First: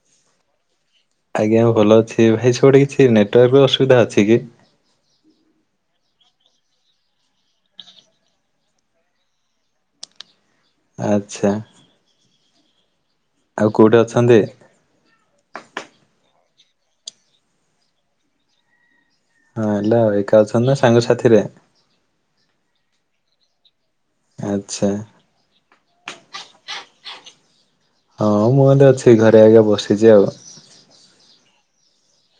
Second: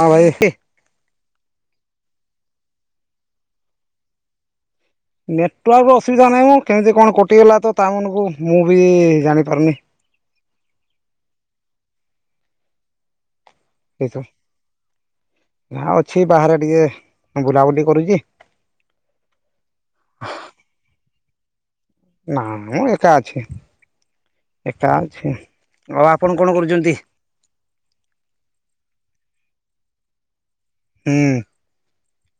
ହଁ ଭାଇ ଆଜ୍ଞା, ଭଲ ଅଛି ଭାଇ ସେପଟେ କିଛି ନେଟୱାର୍କ ଅସୁବିଧା ଅଛି କି? ନେଟ୍ ଆ ଅସୁବିଧା ନାହିଁ ମୁଁ କେମିତି କଣ କଟିଗଲା ତ ତା ମାନଙ୍କୁ ମୁଁ ବି ଜାଣି ପାରୁନି । ଆଛା । ନା ଅଛି ବାହାରେ ଟିକେ ବୁଲାବୁଲି କରୁଛି। ହଁ ହେଲା, ଏକା ଅଛନ୍ତି ନା ସାଙ୍ଗସାଥିରେ? ନା ମୁଁ ଏକା ଅଛି। ଆଚ୍ଛା। ଏକା ଅଛି ଆଉ, ଆପଣ କଣ କରୁଛନ୍ତି? ହଁ, ମୁଁ, ତ ଅଛି ଘରେ ଆଜ୍ଞା, ବସିଛି ଆଉ ହୁଁ ଉଁ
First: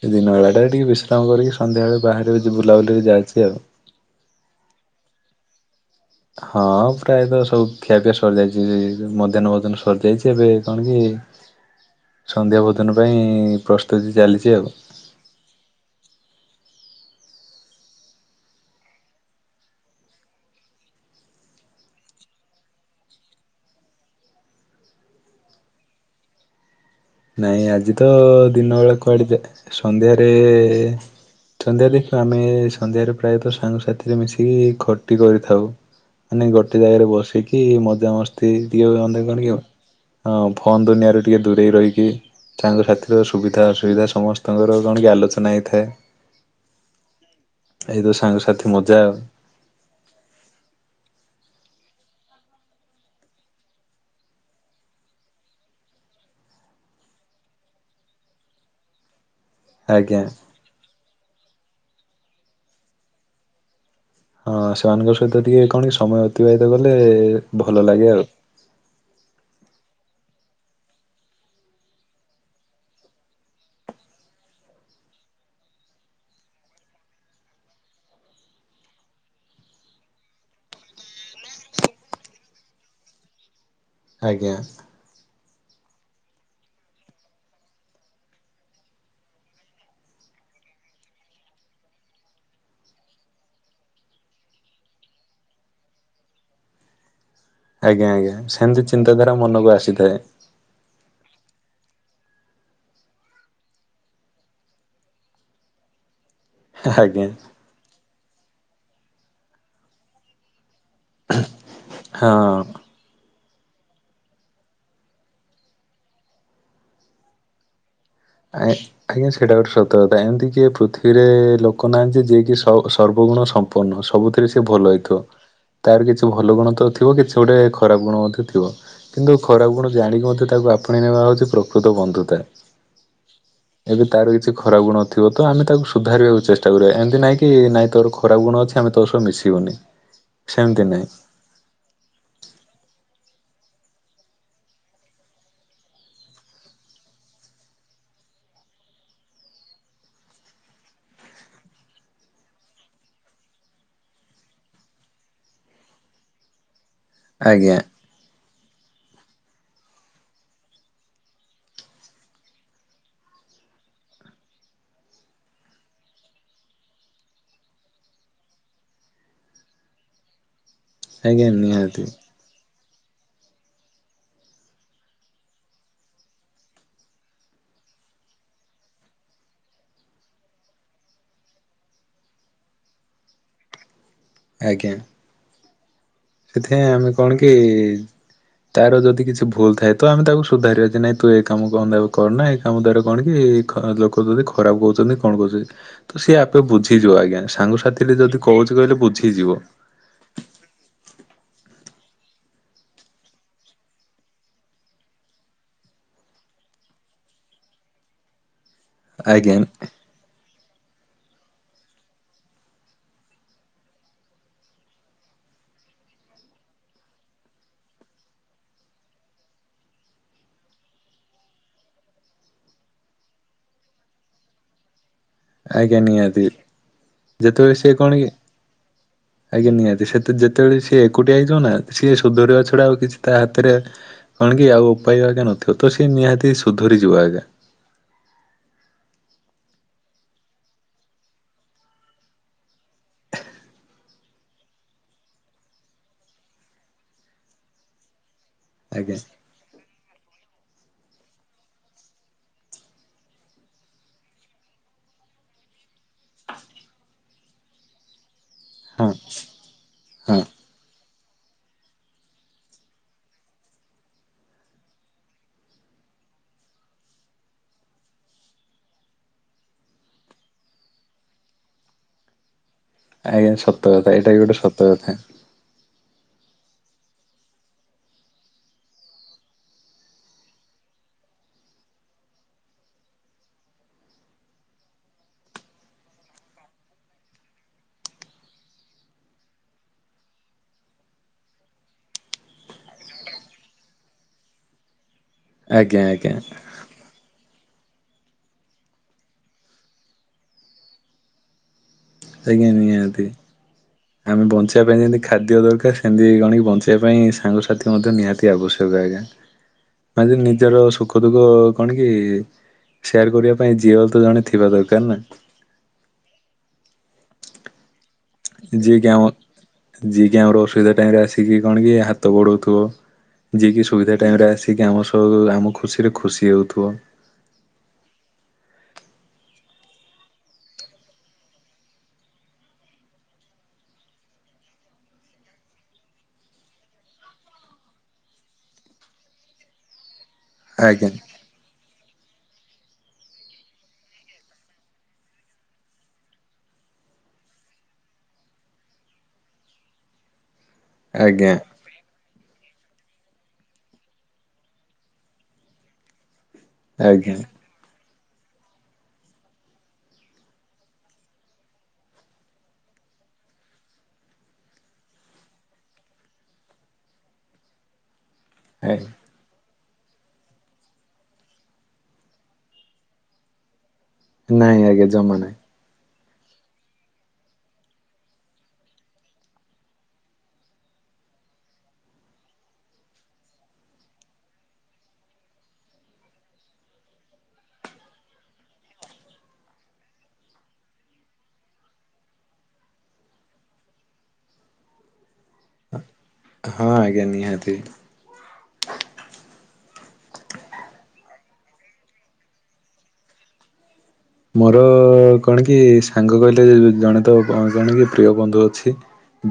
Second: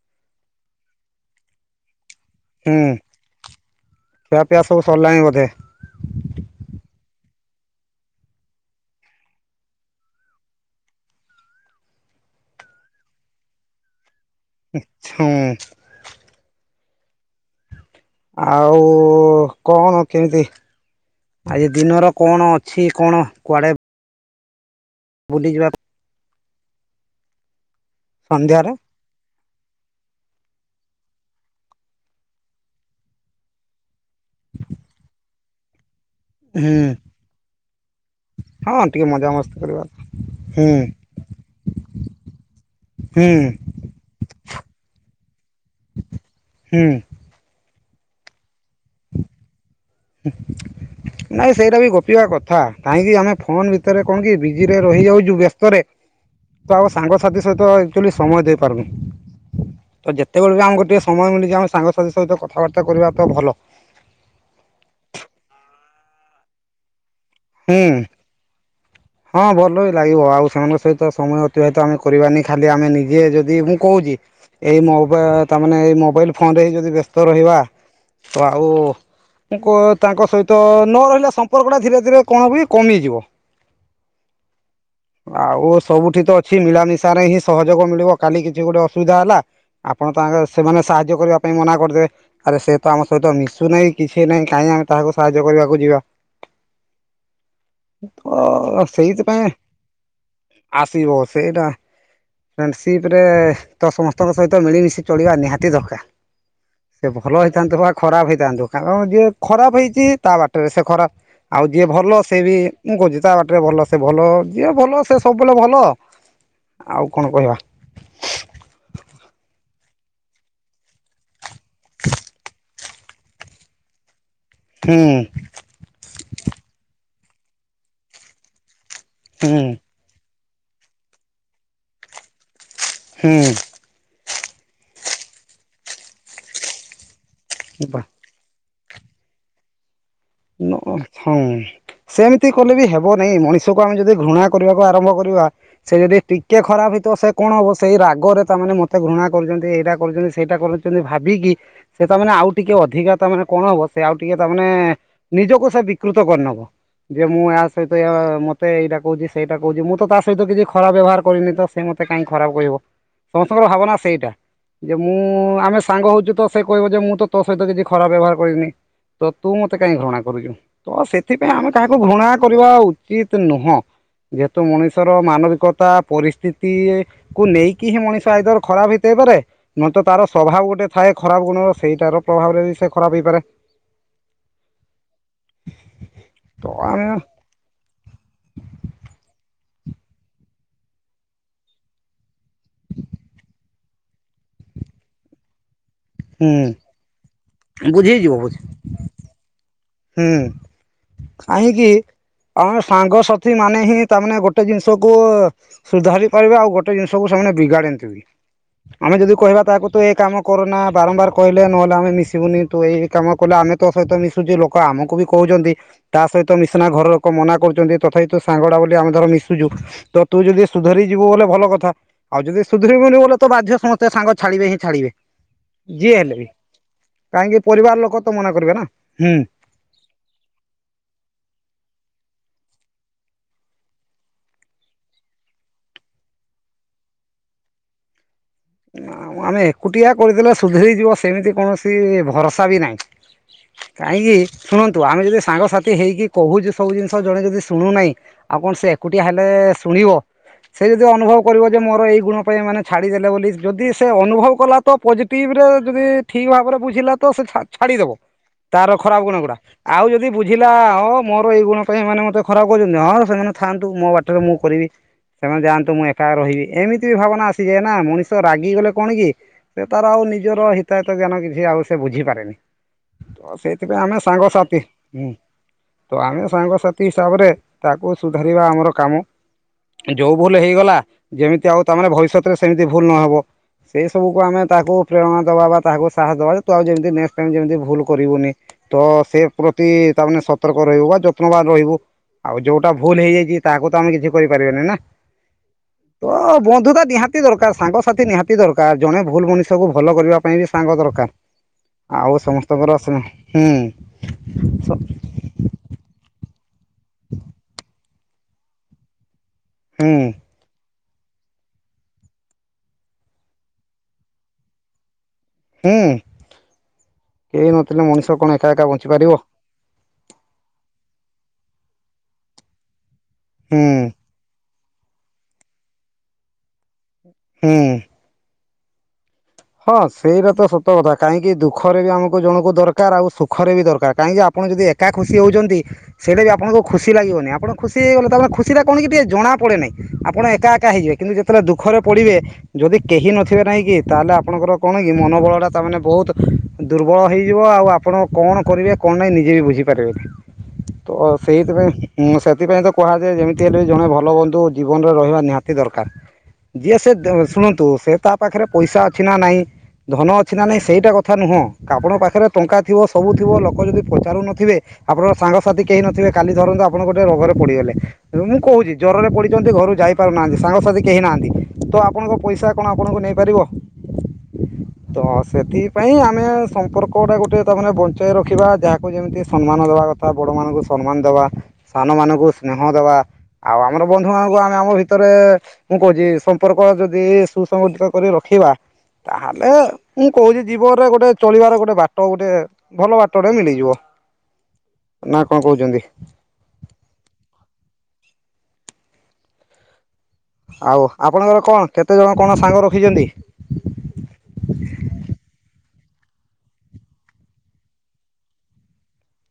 ସେ ଦିନ ବେଳା ଟା ଟିକେ ବିଶ୍ରାମ କରିକି, ସନ୍ଧ୍ୟାବେଳେ ବାହାରେ ଯ ହୁଁ ବୁଲାବୁଲିରେ ଯାଇଛି ଆଉ। କଲାଣି ବୋଧେ । ହଁ ପ୍ରାୟତଃ ସବୁ ଖିଆ ପିଆ ସରିଯାଇଛି ମଧ୍ୟାହ୍ନ ଭୋଜନ ସରିଯାଇଛି, ଏବେ କଣ କି? ସନ୍ଧ୍ୟା ଭୋଜନ ପାଇଁ ପ୍ରସ୍ତୁତି ଚାଲିଛି । ଆଛା। ଆଉ କଣ କେମିତି? ଆଜି ଦିନର କଣ ଅଛି, କଣ କୁଆଡେ? ବୁଲିଯିବା। ନାଇଁ ଆଜି ତ ସନ୍ଧ୍ୟାରେ ଦିନ ବେଳେ କୁଆଡେ ସନ୍ଧ୍ୟାରେ ସନ୍ଧ୍ୟା ଦେଖ, ଆମେ ସନ୍ଧ୍ୟାରେ ପ୍ରାୟତଃ ସାଙ୍ଗସଥିରେ ମିଶିକି ଖଟି କରି ଥାଉ, ମାନେ ହୁଁ ଗୋଟେ ଜାଗାରେ ବସିକି ମଜାମସ୍ତି ହଁ ଟିକେ ମଜାମସ୍ତି [unintelligible] କରିବା ହଁ ହୁଁ ଫୋନ୍ ଦୁନିଆରେ ଟିକେ ଦୂରେଇ ରହିଛିି। ସାଙ୍ଗ ସାଥିର ହୁଁ ସୁବିଧା ଅସୁବିଧା ସମସ୍ତଙ୍କର କଣ କି ଆଲୋଚନା ହେଇଥାଏ। ହୁଁ ଉଁ ଏଇତ ସାଙ୍ଗସାଥି ମଜା ଆଉ। [inaudible] ନାଇଁ ସେଇଟା ବି ଗୋପିବା କଥା କାହିଁକି ଆମେ ଫୋନ ଭିତରେ କଣ କି ବିଜି ରେ ରହି ଯାଉଛୁ ବ୍ୟସ୍ତରେ ତ ଆଉ ସାଙ୍ଗସାଥି ସହିତ ଆଚୁଆଲି ସମୟ ଦେଇ ପାରୁନି। ତ ଆଜ୍ଞା। ଯେତେବେଳେ ବି ଆମକୁ ଟିକେ ସମୟ ମିଳିଛି ଆମେ ସାଙ୍ଗସାଥି ସହିତ କଥାବାର୍ତ୍ତା କରିବା ତ ଭଲ। ହଁ ସେମାନଙ୍କ ସହିତ ଟିକେ କଣ ସମୟ ଅତିବାହିତ କଲେ ହୁଁ ଭଲ ଲାଗେ ଆଉ। ହଁ ଭଲ ବି ଲାଗିବ ଆଉ ସେମାନଙ୍କ ସହିତ ସମୟ ଅତିବାହିତ ଆମେ କରିବାନି ଖାଲି ଆମେ ନିଜେ ଯଦି ମୁଁ କହୁଛି ଏଇ ମୋ ତା ମେ ଏଇ ମୋବାଇଲ ଫୋନରେ ଯଦି ବ୍ୟସ୍ତ ରହିବା ତ ଆଉ। ତାଙ୍କ ସହିତ ନ ରହିଲା ସମ୍ପର୍କ ଟା ଧୀରେ ଧୀରେ କଣ ବି କମିଯିବ। ଆଜ୍ଞା । ଆଉ ସବୁଠି ତ ଅଛି ମିଳାମିଶା ରେ ହିଁ ସହଯୋଗ ମିଳିବ କାଲି କିଛି ଗୋଟେ ଅସୁବିଧା ହେଲା ଆପଣ ତ ଆଗେ ସେମାନେ ସାହାଯ୍ୟ କରିବା ପାଇଁ ମନା କରିଦେବେ ଆରେ ସେ ତ ଆମ ସହିତ ମିଶୁ ନାହିଁ କିଛି ନାହିଁ କାଇଁ [unintelligible] ତାହାକୁ ସାହାଯ୍ୟ କରିବାକୁ ଯିବା । [inaudible] ଆଜ୍ଞା ଆଜ୍ଞା ତ ସେମିତି ଚିନ୍ତାଧାରା ସେଇଥିପାଇଁ ମନକୁ ଆସିଥାଏ । ଏଇଟା । ଫ୍ରେଣ୍ଡସିପ୍ ରେ ତ ସମସ୍ତଙ୍କ ସହିତ ମିଳିମିଶି ଚଳିବା ନିହାତି ଦରକାର । ସେ ଆଜ୍ଞା। ଭଲ ହେଇଥାନ୍ତୁ ବା ଖରାପ ହେଇଥାନ୍ତୁ ତାଙ୍କ ଯିଏ ଖରାପ ହେଇଚ଼ି ତା ବାଟରେ ସେ ଖରାପ ଆଉ ଯିଏ ଭଲ ହଁ ସେ ବି ମୁଁ କହୁଚ଼ି ତା ବାଟରେ ଭଲ ସେ ଭଲ ଯିଏ ଭଲ ସେ ସବୁବେଳେ ଭଲ । ଆଉ କଣ କହିବା? ଆଏ ଆଜ୍ଞା ସେଟା ଗୋଟେ ସତ କଥା ଏମିତି କିଏ ପୃଥିବୀରେ ଲୋକ ନାହାନ୍ତି ଯିଏକି ସୁ ଆଉ ସର୍ବଗୁଣ ସମ୍ପୁର୍ଣ୍ଣ ନ ସବୁଥିରେ ସେ ଭଲ ହୁଁ ହେଇଥିବ ତାର କିଛି ଭଲ ଗୁଣ ତ ଥି ଥିବ କିଛି ଗୋଟେ ଖରାପ ଗୁଣ ମଧ୍ୟ ଥି ଥିବ କିନ୍ତୁ ଖରାପ ହୁଁ ଗୁଣ ଜାଣିକି ମଧ୍ୟ ତା ତାକୁ ଆପଣେଇ ନେବା ହଉଚ଼ି ପ୍ରକୃତ ବନ୍ଧୁତା ଏବେ ତାର କିଛି ଖରାପ ଗୁଣ ଥିବ ତ ଆମେ ତାକୁ ସୁଧାରିବାକୁ ଚେଷ୍ଟା କରିବା ଏମିତି ନାଇଁ କି ନାଇଁ ହୁଁ ତୋର ଖରାପ ଗୁଣ ଅଛି ଆମେ ତୋ ସହ ମିଶିବୁନି । ନ ଅ ହଉଁ ସେମିତି କଲେ ବି ହେବ । ନାଇଁ ମଣିଷକୁ ଆମେ ଯଦି ଘୃଣା କରିବାକୁ ଆରମ୍ଭ କରିବା ସେ ଯଦି ଟିକେ ଖରାପ ହେଇ ତିଅ ସେ କଣ ହବ ସେଇ ରାଗ ଗରେ ତାମାନେ ମତେ ଘୃଣା କରୁଛନ୍ତି ଏଇଟା କରୁଛନ୍ତି ସେଇଟା କରୁଛନ୍ତି ଭାବିକି ସେ ତାମାନେ ଆଉ ଟିକେ ଅଧିକା ତାମାନେ କଣ ହବ ସେ ଆଉ ଟିକେ ତାମାନେ ନିଜକୁ ସେ ବିକୃତ କରିନବ ଯେ ମୁଁ ଏହା ଆଜ୍ଞା ସହିତ ଏ ମତ୍ ତେ ଏଇଟା କହୁଛି ସେଇଟା କହୁଛି ମୁଁ ତ ତା ସହିତ କିଛି ଖରାପ ବ୍ୟବହାର କରିନି ତ ସେ ମତ କାଇଁ ଖରାପ କହିବ? ସମସ୍ତଙ୍କର ଭାବନା ସେଇଟା । ଯେ ମୁଁ ଆମେ ସାଙ୍ଗ ହଉଚୁ ତ ସେ କହିବ ଯେ ମୁଁ ତ ତୋ ସହିତ କିଛି ଖରାପ ବ୍ୟବହାର କରିନି । ତ ତୁ ମତେ କାଇଁ ଘୃଣା କରୁଚୁ ତ ଆଜ୍ଞା ସେଥିପାଇଁ ଆମେ କାହାକୁ ନିହାତି ଘୃଣା କରିବା ଉ ଚିତ୍ ନୁହଁ । ଯେହେତୁ ମଣିଷର ମାନବିକତା ପରିସ୍ତିତି କୁ ନେଇକି ହିଁ ମଣିଷ ଆଇଦର୍ ଖରାପ ହେଇଥାଏ ଏପାରେ ନଏଲ ତ ତାର ସ୍ଵଭାବ ଗୋଟେ ଥାଏ ଖରାପ ଗୁଣ ସେଇଟା ର ପ୍ରଭାବରେ ବି ସେ ଖରାପ ହେଇପାରେ । ଆଜ୍ଞା । [inaudible] ସେଥିପାଇଁ ଆମେ କଣ କି ତାର ଯଦି କିଛି ଭୁଲ ଥାଏ ତ ଆମେ ତାକୁ ସୁଧାରିବା ଯେ ନାଇଁ ତୁ ଏ କାମ କନାବେ କରନା ଏ କାମ ଦ୍ଵାରା କଣ କି କି ଖ ଲୋକ ତତେ ଖରାପ କଉଚ଼ନ୍ତି କଣ କହୁଚ଼ଇ । ତ ସିଏ ଆପେ ହୁଁ ବୁଝିଯିବ ଆଜ୍ଞା ସାଙ୍ଗସାଥି ଦେ ବୁଝିଯିବ ଯଦି ବୁଝ କହୁଚ଼ି କହିଲେ ବୁଝିଯିବ । ହୁଁ କାହିଁକି? ଆମ ସାଙ୍ଗସାଥି ମାନେ ହିଁ ତା ମାନେ ଗୋଟେ ଜିନିଷକୁ ଅ ସୁଧାରି ପାରିବେ ଆଉ ଗୋଟେ ଜିନଷକୁ ସ ଏମାନେ ବିଗାଡନ୍ତିବି ଆମେ ଯଦି ଆଜ୍ଞା କହିବା ତାକୁ ତ ଏ କାମ କରନା ବାରମ୍ବାର କହିଲେ ନହେଲେ ଆମେ ମିଶିବୁନି ତୁ ଏଇ କାମ କଲେ ଆମେ ତୋ ସହିତ ମିଶୁଚ଼ି ଲୋ କ ଆମକୁ ବି କହୁଚ଼ନ୍ତି ତା ସହିତ ମିଶିନା ଘର ଲୋକ ମନା କରୁଚ଼ନ୍ତି ତଥାପ ତୋ ସାଙ୍ଗ ଡ଼ା ବୋଲି ଆମେ ଧର ମିଶୁଚୁ । ତ ତୁ ଯଦି ସୁଧରି ଯିବୁ ବୋଲେ ଭଲ କଥା ଆଉ ଯଦି ସୁଧରିବୁନି ବଲେ ତ ବାଧ୍ୟ୍ୟ ସମସ୍ତେ ସାଙ୍ଗ ଛାଡିବେ ହିଁ ଛାଡିବେ । ଆଜ୍ଞା ଯିଏ ହେଲେ ନିହାତି ବି କାହିଁକି ଯେତେବେଳେ ସିଏ ପରିବାର ଲୋକ ତ ମନା କରିବେନା । ହୁଁ । ଦି ସେତେ ଯେତେବେଳେ ସିଏ ଏକୁଟିଆ ହେଇଯିବ ନା ସିଏ ସୁଧୁରିବା ଛଡା ଆଉ କିଛି ତା ହାତରେ କଣ କି ଆଉ ପାଇବା କେ ନଥିବ ତ ସେ ନିହାତି ସୁଧରି ଯିବ ଆଜ୍ଞା। ଆଉ ଆମେ ଏକୁଟିଆ କହିଦେଲେ ସୁଧରି ଯିବ ସେମିତି କୌଣସି ଭରସା ବି ନାଇଁ । କାହିଁକି ଶୁଣନ୍ତୁ ଆମେ ଯଦି ସାଙ୍ଗସାଥି ହେଇକି କହୁଚୁ ସବୁ ଜିନିଷ୍ ଜଣେ ଯଦି ଶୁଣୁନାହିଁ ଆଉ କଣ ସେ ଆଜ୍ଞା ଏକୁଟିଆ ହେଲେ ଶୁଣିବ । ସେ ଯଦି ଅନୁଭବ କରିବ ଯେ ମୋର ଏଇ ଗୁଣ ପାଇଁ ମାନେ ଛାଡି ଦେଲେ ବୋଲି ଯ୍ ଯଦି ସେ ଅନୁଭବ କଲା ତ ପଜିଟିଭ୍ ରେ ଯଦି ଠିକ୍ ଭାବରେ ବୁଝିଲା ତ ସେ ଛା ଛାଡିଦବ। ତାର ହଁ ଖରାପ ଗୁଣ ଗୁଡା ଆଉ ଯଦି ହଁ ବୁଝିଲା ଅ ମୋର ଏଇ ଗୁଣ ପାଇଁ ଏମାନେ ମତେ ଖରାପ କହୁଚ଼ନ୍ତି ହଁ ସେମାନେ ଥାନ୍ତୁ ମୋ ବାଟରେ ମୁଁ କରିବି ସେମାନେ ଯାଆନ୍ତୁ, ମୁଁ ଏକା ରହିବି । ଏମିତି ବି ଭାବନା ଆସି ଯାଏ ନା ମଣିଷ ରାଗିଗଲେ କଣ କି ସେ ତାର ଆଉ ନିଜର ହିତାହିତ ଜ୍ଞାନ କିଛି ଆଉ ସେ ବୁଝିପାରେନି। ଆଜ୍ଞା ତ ସତ ସେଇଥିପାଇଁ କଥା ଆମେ ଏଇଟା ବି ଗୋଟେ ସତ ସାଙ୍ଗସାଥି କଥା । ହୁଁ। ତ ଆମେ ସାଙ୍ଗସାଥି ହିସାବରେ ତାକୁ ସୁଧାରିବା ଆମର କାମ। ଯୋଉ ଭୁଲ ହେଇଗଲା ଯେମିତି ଆଉ ତାମାନେ ଭବିଷ୍ୟତରେ ସେମିତି ଭୁଲ ନହେବ। ସେଇ ସବୁକୁ ଆମେ ତାକୁ ପ୍ରେରଣା ଦେବା ବା ତାହାକୁ ସାହସ ଦେବା ଯେ ତୁ ଆଉ ଯେମିତି ନେକ୍ସଟ୍ ଟାଇମ୍ ଯେମତି ଭୁଲ କରିବୁନି। ତ ସେ ପ୍ରତି ତାମାନେ ସତର୍କ ରହିବୁ ବା ଯତ୍ନବାନ ରହିବୁ। ଆଉ ଯୋଉଟା ଭୁଲ ହେଇଯାଇଛି, ତାହାକୁ ତ ଆମେ କିଛି କରିପାରିବାନି ନା। ଆଜ୍ଞା ଆଜ୍ଞା ତ ବନ୍ଧୁତା ନିହାତି ଦର ସାଙ୍ଗସାଥି ନିହାତି ଦରକାର ଜଣେ ଭୁଲ ମଣିଷକୁ ଭଲ କରିବା ପାଇଁ ବି ସାଙ୍ଗ ଦରକାର। ଆଉ ଆଜ୍ଞା ସମସ୍ତଙ୍କର ନିହାତି ହୁଁ ଆମେ ବଞ୍ଚିବା ପାଇଁ ଯେମିତି ଖାଦ୍ୟ ଦରକାର। ସେମିତି କଣ କି ବ [unintelligible] ପାଇଁ ସାଙ୍ଗସାଥି ମଧ୍ୟ ନିହାତି ଆବଶ୍ୟକ ଆଜ୍ଞା। ହୁଁ ଆଜି ନିଜର ସୁଖ ଦୁଃଖ କଣ କି ସେୟାର କରିବା ପାଇଁ, ଯିଏ ହେଲେତ ଜଣେ ଥିବା ଦରକାର ନା। ହୁଁ କେ ନତ ଯିଏକି ଆମ ଯିଏକି ଆମର ଅସୁବିଧା ଟାଇମରେ ଆସି କଣ କି ହାତ ବଢଉଥିବ ।ଯିଏ ହୁଁ କିି ସୁବିଧା ଟାଇମରେ ଆସି ଯିଏକି ଆମ ସହ ଆମ ଖୁସିରେ ଖୁସି ହେଉଥିବ। ହୁଁ। ହଁ, ସେଇଟା ତ ସତ କଥା କାହିଁକି ଦୁଃଖରେ ବି ଆମକୁ ଜଣଙ୍କୁ ଦରକାର ଆଉ ସୁଖରେ ବି ଦରକାର। କାହିଁକି ଆପ ଆପଣ ଯଦି ଏକା ଖୁସି ହେଉଛନ୍ତି, ସେଇଟା ବି ଆଣଙ୍କୁ ଖୁସି ଲାଗିବନି । ଆପଣ ଖୁସି ହେଇଗଲେ ତା ମାନେ ଖୁସିଟା କଣ କି ଟିକେ ଜଣାପ ପଡ଼େ ନାହିଁ ଆପଣ ଏକା ଏକା ଆଜ୍ଞା ହେଇଯିବେ। କିନ୍ତୁ ଯେତେବେଳେ ଦୁଃଖରେ ପଡିବେ, ଯଦି କେହି ନଥିବେ ନାହିଁ କି ତାହେଲେ ଆ ଆପଣଙ୍କର କଣ କି ମାନବଳଟା ତାମାନେ ବହୁତ ଦୁର୍ବଳ ହେଇଯିବ। ଆଉ ଆପଣ କଣ କରିବେ କଣ ନାଇଁ ନିଜେ ବୁଝି ପାରିବେନି । ତ ଆଜ୍ଞା ସେଇଥିପାଈଁ ସେଥିପାଇଁ ତ କୁହାଯାଏ ଯେମିତି ହେଲେ ବି ଜଣେ ଭଲ ବନ୍ଧୁ ଜୀବନରେ ରହିବା ନିହାତି ଦରକାର। ଯିଏ ସେ ଆଜ୍ଞା ଶୁଣନ୍ତୁ ସେ ତା ପାଖରେ ପଇସା ଅଛି ନା ନାଇଁ। ଧନ ଅଛି ନା ନାଇଁ ସେଇଟା କଥା ନୁହଁ । ଆପଣଙ୍କ ପାଖରେ ଟଙ୍କା ଥିବ ସବୁଥିବ ଲୋକ ଯଦି ପଚାରୁନଥିବେ। ଆପଣଙ୍କ ସାଙ୍ଗସାଥି କେହି ନଥିବେ କାଲି ଧରନ୍ତୁ ଆପଣଙ୍କ ଗୋଟେ ରୋଗରେ ପଡିଗଲେ। ଏ ମୁଁ କହୁଛି ଆଜ୍ଞା ଜ୍ୱରରେ ପଡିଛନ୍ତି ଘରୁ ଯାଇପାରୁନାହାନ୍ତି ସାଙ୍ଗସାଥି କେହି ନାହାନ୍ତି ତ ଆପଣଙ୍କ ପଇସା କଣ ଆପଣଙ୍କୁ ନେଇପାରିବ। ନାଇଁ ଆଜ୍ଞା ତ ଜମା ନାହିଁ। ସେଥିପାଇଁ ଆ ଆମେ ସମ୍ପର୍କଟା ଗୋଟେ ତା ମାନେ ବଞ୍ଚାଇ ରଖିବା। ଯାହାକୁ ଯେମିତି ସମ୍ମାନ ଦେବା କଥା ବଡମାନଙ୍କୁ ସମ୍ମାନ ଦେବା। ବା ସାନ ମାନଙ୍କୁ ସ୍ନେହ ଦେବା। ଆଉ ଆମର ବନ୍ଧୁମାନଙ୍କୁ ଆମେ ଆମ ଭିତରେ ମୁଁ କହୁଛି। ସମ୍ପର୍କ ଯଦି ସୁସଙ୍ଗଠିତ କରି ରଖିବା। [inaudible] ତାହେଲେ ମୁଁ କହୁଛି ଜୀବନରେ ଗୋଟେ ଚଳିବାର ଗୋଟେ ବାଟ ଗୋଟେ ଭଲ ବାଟଟେ ମିଳିଯିବ। [inaudible] ନା କଣ କହୁଛନ୍ତି ହଁ ଆଜ୍ଞା ନିହାତି। ଆଉ ଆପଣଙ୍କର କଣ କେତେଜଣ କଣ ସାଙ୍ଗ ରଖିଛନ୍ତି? ମୋର କଣ କି? ସାଙ୍ଗ କହିଲେ ଜଣେ ତ ଜଣେ କି ପ୍ରିୟ ବନ୍ଧୁ ଅଛି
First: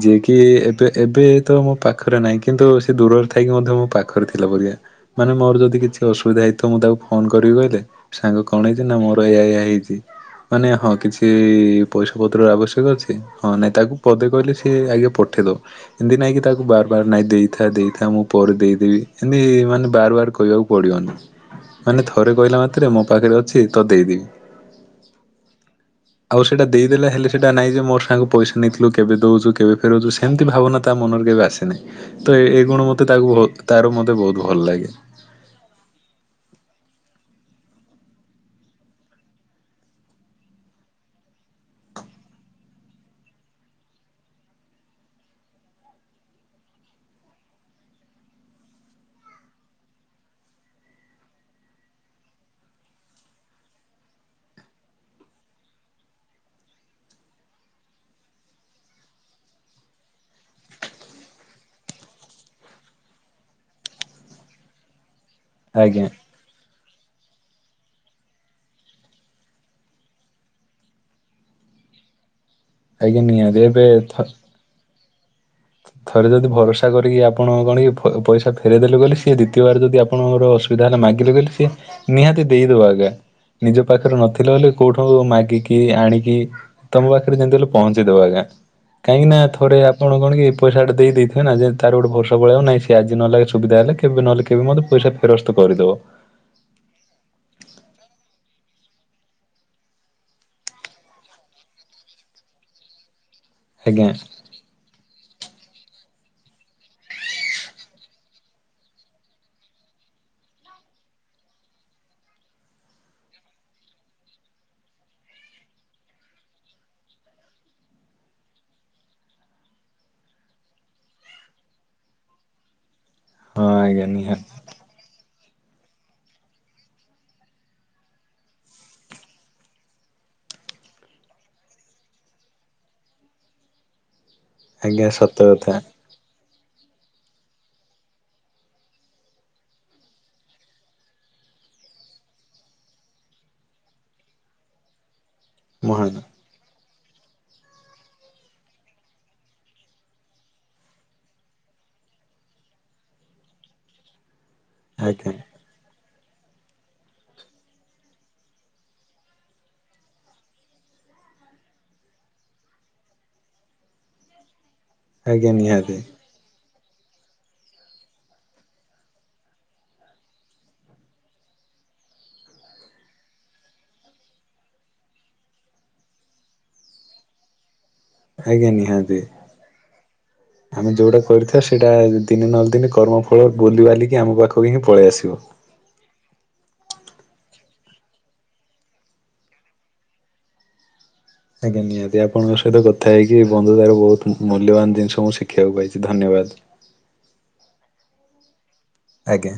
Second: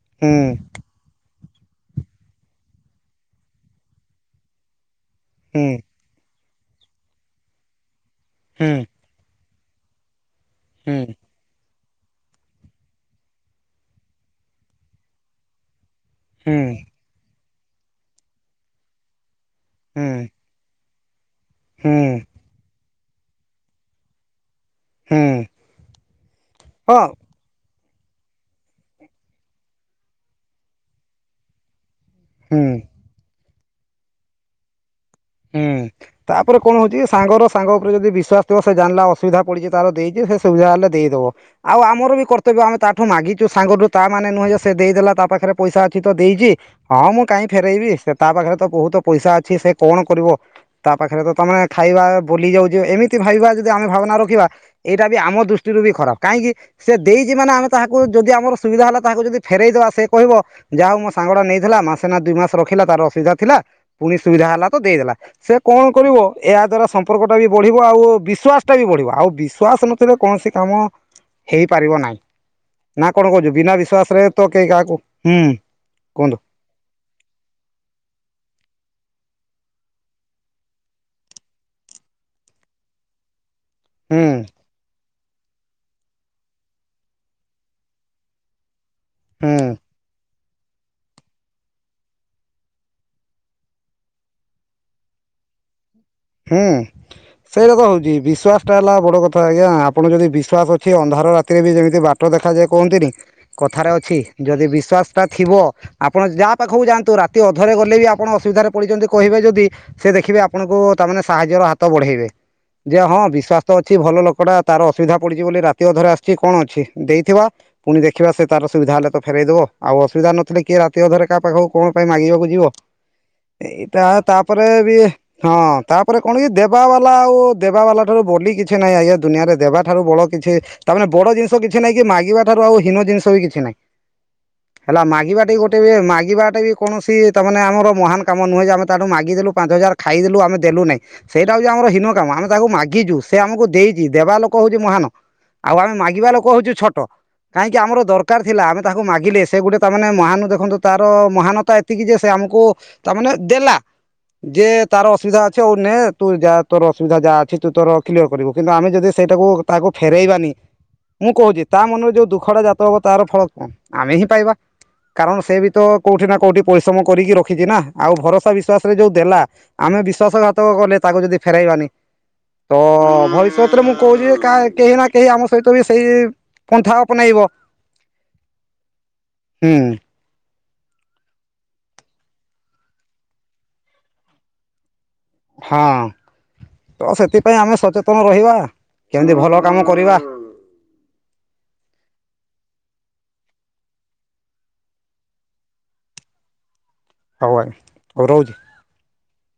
ଯିଏକି ହୁଁ ଏବେ ଏବେ ତ ମୋ ପାଖରେ ନାହିଁ କିନ୍ତୁ ସେ ଦୂରରେ ଥାଇକି ମଧ୍ୟ ମୋ ପାଖରେ ଥିଲା ପରିକା। ମାନେ ମୋର ହୁଁ ଯଦି କିଛି ଅସୁବିଧା ହେଇଥବ। ମୁଁ ତାକୁ ଫୋନ କରିକି କହିଲେ ସାଙ୍ଗ କଣ ହୁଁ ହେଇଛି ନା ମୋର ଏଇଆ ଏଇଆ ହେଇଚି ମାନେ ହଁ ହୁଁ କିଛି ପଇସା ପତ୍ରର ଆବଶ୍ୟକ ଅଛି ।ହଁ ନାଇଁ ତାକୁ ପଦେ କହିଲେ ସିଏ ଆଗେ ପଠେଇଦବ। ଏମିତି ନାଇଁ କି ହୁଁ ତାକୁ ବାର ବାର ନାଇଁ ଦେଇଥା ଦେଇଥା ମୁଁ ପରେ ଦେଇଦେବି। ଏମିତି ମାନେ ହୁଁ ବାର ବାର କହିବାକୁ ପଡ଼ିବନି ମାନେ ହୁଁ ଥରେ କହିଲା ମାତ୍ରେ ମୋ ପାଖରେ ଅଛି ତ ଦେଇଦେବି। ହୁଁ ଆଉ ସେଟା ହଁ ଦେଇଦେଲା ହେଲେ ସେଟା ନାଇଁ ଯେ ମୋର ତାଙ୍କୁ ପଇସା ନେଇଥିଲୁ କେବେ ଦୋଉଚୁ କେବେ ଫେରଉଚୁ ସେମିତି ଭାବନା ତା ମନରେ କେବେ ଆସେ ନାହିଁ। ତ ଏଇ ହୁଁ ଏଇ ଗୁଣ ମତେ ତାକୁ ବୋହୁତ ତାର ମତେ ବୋହୁତ ଭଲ ଲାଗେ। ହୁଁ। ତାପରେ କଣ ହୋଉଚି ସାଙ୍ଗର ସାଙ୍ଗ ଉପରେ ଯଦି ବିଶ୍ୱାସଥିବ ସେ ଜାଣିଲା ଅସୁବିଧା ପଡିଚି ତାର ଦେଇଚି ସେ ସୁବିଧା ହେଲେ ଦେଇ ଦବ ଆଉ ଆମର ବି କର୍ତ୍ତବ୍ୟ ଆମେ ତାଠୁ ମାଗିଚୁ ସାଙ୍ଗଠୁ ତା ମାନେ ନୁହେଁ ଯେ ସେ ଦେଇଦେଲା ତା ପାଖରେ ପଇସା ଅଛି ତ ଦେଇଚି ହଁ ମୁଁ କାଇଁ ଫେରେଇବି ସେ ତା ପାଖରେ ତ ବୋହୁତ ପଇସା ଅଛି ସେ କଣ କରିବ ତା ପାଖେରେ ତ ତମେ ଖାଇବା ଭୁଲି ଯାଉଚ ଏମିତି ଭାବିବା ଯଦି ଆମେ ଭାବନା ରଖିବା ଏଇଟା ବି ଆମ ଦୃଷ୍ଟିରୁ ବି ଖରାପ କାହିଁକି ସେ ଦେଇଚି ମାନେ ଆମେ ତାହାକୁ ଯଦି ଆମର ସୁବିଧା ହେଲା ତାହାକୁ ଯଦି ଫେରେଇଦବା ସେ କହିବ ଯାହା ହୋଉ ମୋ ସାଙ୍ଗଟା ନେଇଥିଲା ମାସେ ନା ଦୁଇ ମାସ ରଖିଲା ତାର ଅସୁବିଧା ଥିଲା ପୁଣି ସୁବିଧା ହେଲା ଦେଇଦେଲା ସେ କଣ ଆଜ୍ଞା କରିବ ଏହା ଦ୍ଵାରା ସମ୍ ସମ୍ପର୍କଟା ବି ବଢିବ ଆଉ ବିଶ୍ଵାସ ଟା ବି ବଢିବ ଆଉ ବିଶ୍ଵାସ ନଥିଲେ କୌଣସି କାମ ହେଇପାରିବ ନାହିଁ ନା ଆଜ୍ଞା କଣ କହୁଚୁ ନିହାତି ବିନା ଏବେ ବିଶ୍ଵାସ ରେ ଥ- ତ କେହି କାହାକୁ ହୁଁ। ଥରେ କୁହନ୍ତୁ ଯଦି ଭରସା କରିକି ଆପଣ କଣ କି ଫ ପଇସା ଫେରେଇ ଦେଲେ ବୋଲି ସିଏ ଦି ନଥିବାର ଯଦି ଆପଣଙ୍କର ଅସୁବିଧା ହେଲା ମାଗିଲେ କଲେ ସିଏ ନିହାତି ଦେଇଦବ ଆଜ୍ଞା। ନିଜ ପାଖରେ ହୁଁ ନଥିଲେ ହେଲେ କୋଉଠୁ ଉ ମାଗିକି ଆଣିକି ତମ ପାଖରେ ଯେନ୍ତି ହେଲେ ପହଞ୍ଚେଇ ଦବ ଆଜ୍ଞା। କାହିଁକି ନା ହୁଁ ଥଡେ ଆପଣ କଣ କି ପଇସାଟା ଦେଇ ଦେଇଥାଏନା ଆଜି ତାର ଗୋଟେ ଭରସା ପଳେଇବ ନାହିଁ ସିଏ ଆଜି ନହେଲେ ସୁବିଧା ହେଲେ କେବେ ନହେଲେ କେବେ ମତେ ପଇସା ଫେରସ୍ତ କ କରିଦବ। ହୁଁ। ସେଇଡ଼ା ତ ହୋଉଚି ବିଶ୍ୱାସ ଟା ହେଲା ବଡ କଥା ଆଜ୍ଞା ଆପଣ ଯଦି ବିଶ୍ୱାସ ଅଛି ଅନ୍ଧାର ରାତିରେ ବି ଯେମିତି ବା ଟ ଦେଖାଯାଏ କହନ୍ତିନି କଥାରେ ଆଜ୍ଞା ଅଛି ଯଦି ବିଶ୍ୱାସ ତା ଥିବ ଆପଣ ଯାହା ପାଖକୁ ଯାଆନ୍ତୁ ରାତି ଅଧରେ ଗଲେ ବି ଆପଣ ଅସୁବିଧାରେ ପଡ଼ିଚନ୍ତି କହିବେ ଯଦି ସେ ଦେଖିବେ ଆପଣଙ୍କୁ ତାମାନେ ସାହାଯ୍ୟର ହାତ ବଢେଇବେ। ଯେ ହଁ ବିଶ୍ଵାସ ଅଛି ଭଲ ଲୋକୋ ଟା ତାର ଅସୁବିଧା ପଡିଚି ବୋଲି ରାତି ଅଧରେ ଆସିଚି କଣ ଅଛି ଦେଇଥିବା। ପୁଣି ଦେଖିବା ସେ ତାର ସୁବିଧା ହେଲେ ତ ଫେରେଇ ଦବ ଆଉ ଅସୁବିଧା ନଥିଲେ କିଏ ରାତି ଅଧରେ କାହା ପାଖକୁ କଣ ପାଇଁ ମାଗିବାକୁ ଯିବ। ହଁ ଏଇଟା ଆଜ୍ଞା ନିହାତି ତାପରେ ବି ହଁ। ତାପରେ କଣ କି ଦେବା ବାଲା ଆଉ ଦେବା ବାଲା ଠାରୁ ବୋଲି କିଛି ନାହିଁ ଆଜ୍ଞା ଦୁନିଆରେ ଦେବା ଠାରୁ ବଳ କିଛି ତା ମାନେ ବଡ଼ ଜିନିଷ କିଛି ନାହିଁ କି ମାଗିବା ଠାରୁ ଆଉ ହୀନ ଜିନିଷ ବି କିଛି ନାହିଁ। [inaudible] ହେଲା ସତ ମାଗିବା ଟେ କଥା ଗୋଟେ ବି ମାଗିବା ଟାବି କୌଣସି ତାମାନେ ଆମର ମହାନ କାମ ନୁହେଁ ଯେ ଆମେ ତାଠୁ ମାଗିଦେଲୁ ପାଞ୍ଚ ହଜାର ଖାଇଦେଲୁ ଆମେ ଦେଲୁ ନାହିଁ ସେଇଟା ହୋଉଛି ଆମର ହୀନ କାମ ଆମେ ତାକୁ ମାଗିଛୁ ସେ ଆମକୁ ଦେଇଛି ଦେବା ଲୋକୋ ହୋଉଛି ମହାନ। ଆଉ ଆମେ ମହାନ ମାଗିବା ଲୋକୋ ହୋଉଚୁ ଛୋଟୋ। କାହିଁକି ଆମର ଦରକାର ଥିଲା ଆମେ ତାହାକୁ ମାଗିଲେ ସେ ଗୁଟେ ତାମାନେ ମହାନ ଦେଖନ୍ତୁ ତାର ମହାନତା ଏତିକି ଯେ ସେ ଆମ କୁ ତାମାନେ ଦେଲା ଯେ ତାର ଆଜ୍ଞା। ଅସୁବିଧା ଅଛି ଆଉ ନେ ତୁ ଯାହା ତୋରୋ ଅସୁବିଧା ଯାହା ଅଛି ତୁ ତୋରୋ କ୍ଲିୟର କରିବୁ କିନ୍ତୁ ଆମେ ଯଦି ସେଇଟାକୁ ତାହାକୁ ଫେରେଇବାନି। ମୁଁ କହୁଚି ତା ମନରେ ଯୋଉ ଦୁଃଖ ଟା ଜାତ ହବ ତାର ଫଳ କଁ ଆମେ ହିଁ ପାଇବା। କାରଣ ଆଜ୍ଞା ସେ ବି ତ ନିହାତି କୋଉଠି ନା କୋଉଠି ପରିଶ୍ରମ କରିକି ରଖିଚି ନା ଆଉ ଭରସା ବିଶ୍ଵାସରେ ଯୋଉ ଦେଲା ଆମେ ବି ବିଶ୍ୱାସଘାତକ କଲେ ତାକୁ ଯଦି ଫେରାଇବାନି। ତ ଭବିଷ୍ୟତରେ ମୁଁ କୋହୁଚି ଯେ କା କେହି ନା କେହି ଆମ ସହିତ ବି ସେଇ ପନ୍ଥା ଆପନେଇବ। ଆଜ୍ଞା ନିହାତି। ଆମେ ଯୋଉଟା କରିଥିବା ସେଇଟା ଦିନେ ନହେଲେ ଦିନେ କର୍ମ ଫଳ ବୁଲିିବାଲିକି ଆମ ପାଖକୁ ହିଁ ପଳେଇ ଆସେ। ହଁ। ତ ସେଥିପାଇଁ ଆମେ ସଚେତନ ରହିବା କେମିତି ଭଲ କାମ କରିବା। ଆଜ୍ଞା ନିହାତି ଆପଣଙ୍କ ସହିତ କଥା ହେଇକି ବନ୍ଧୁତାର ବହୁତ ମୂଲ୍ୟବାନ ଜିନିଷ ମୁଁ ଶିଖିବାକୁ ପାଇଚି ଧନ୍ୟବା ବାସ୍। [unintelligible] ହୋଉ ରହୁଚି। ଆଜ୍ଞା।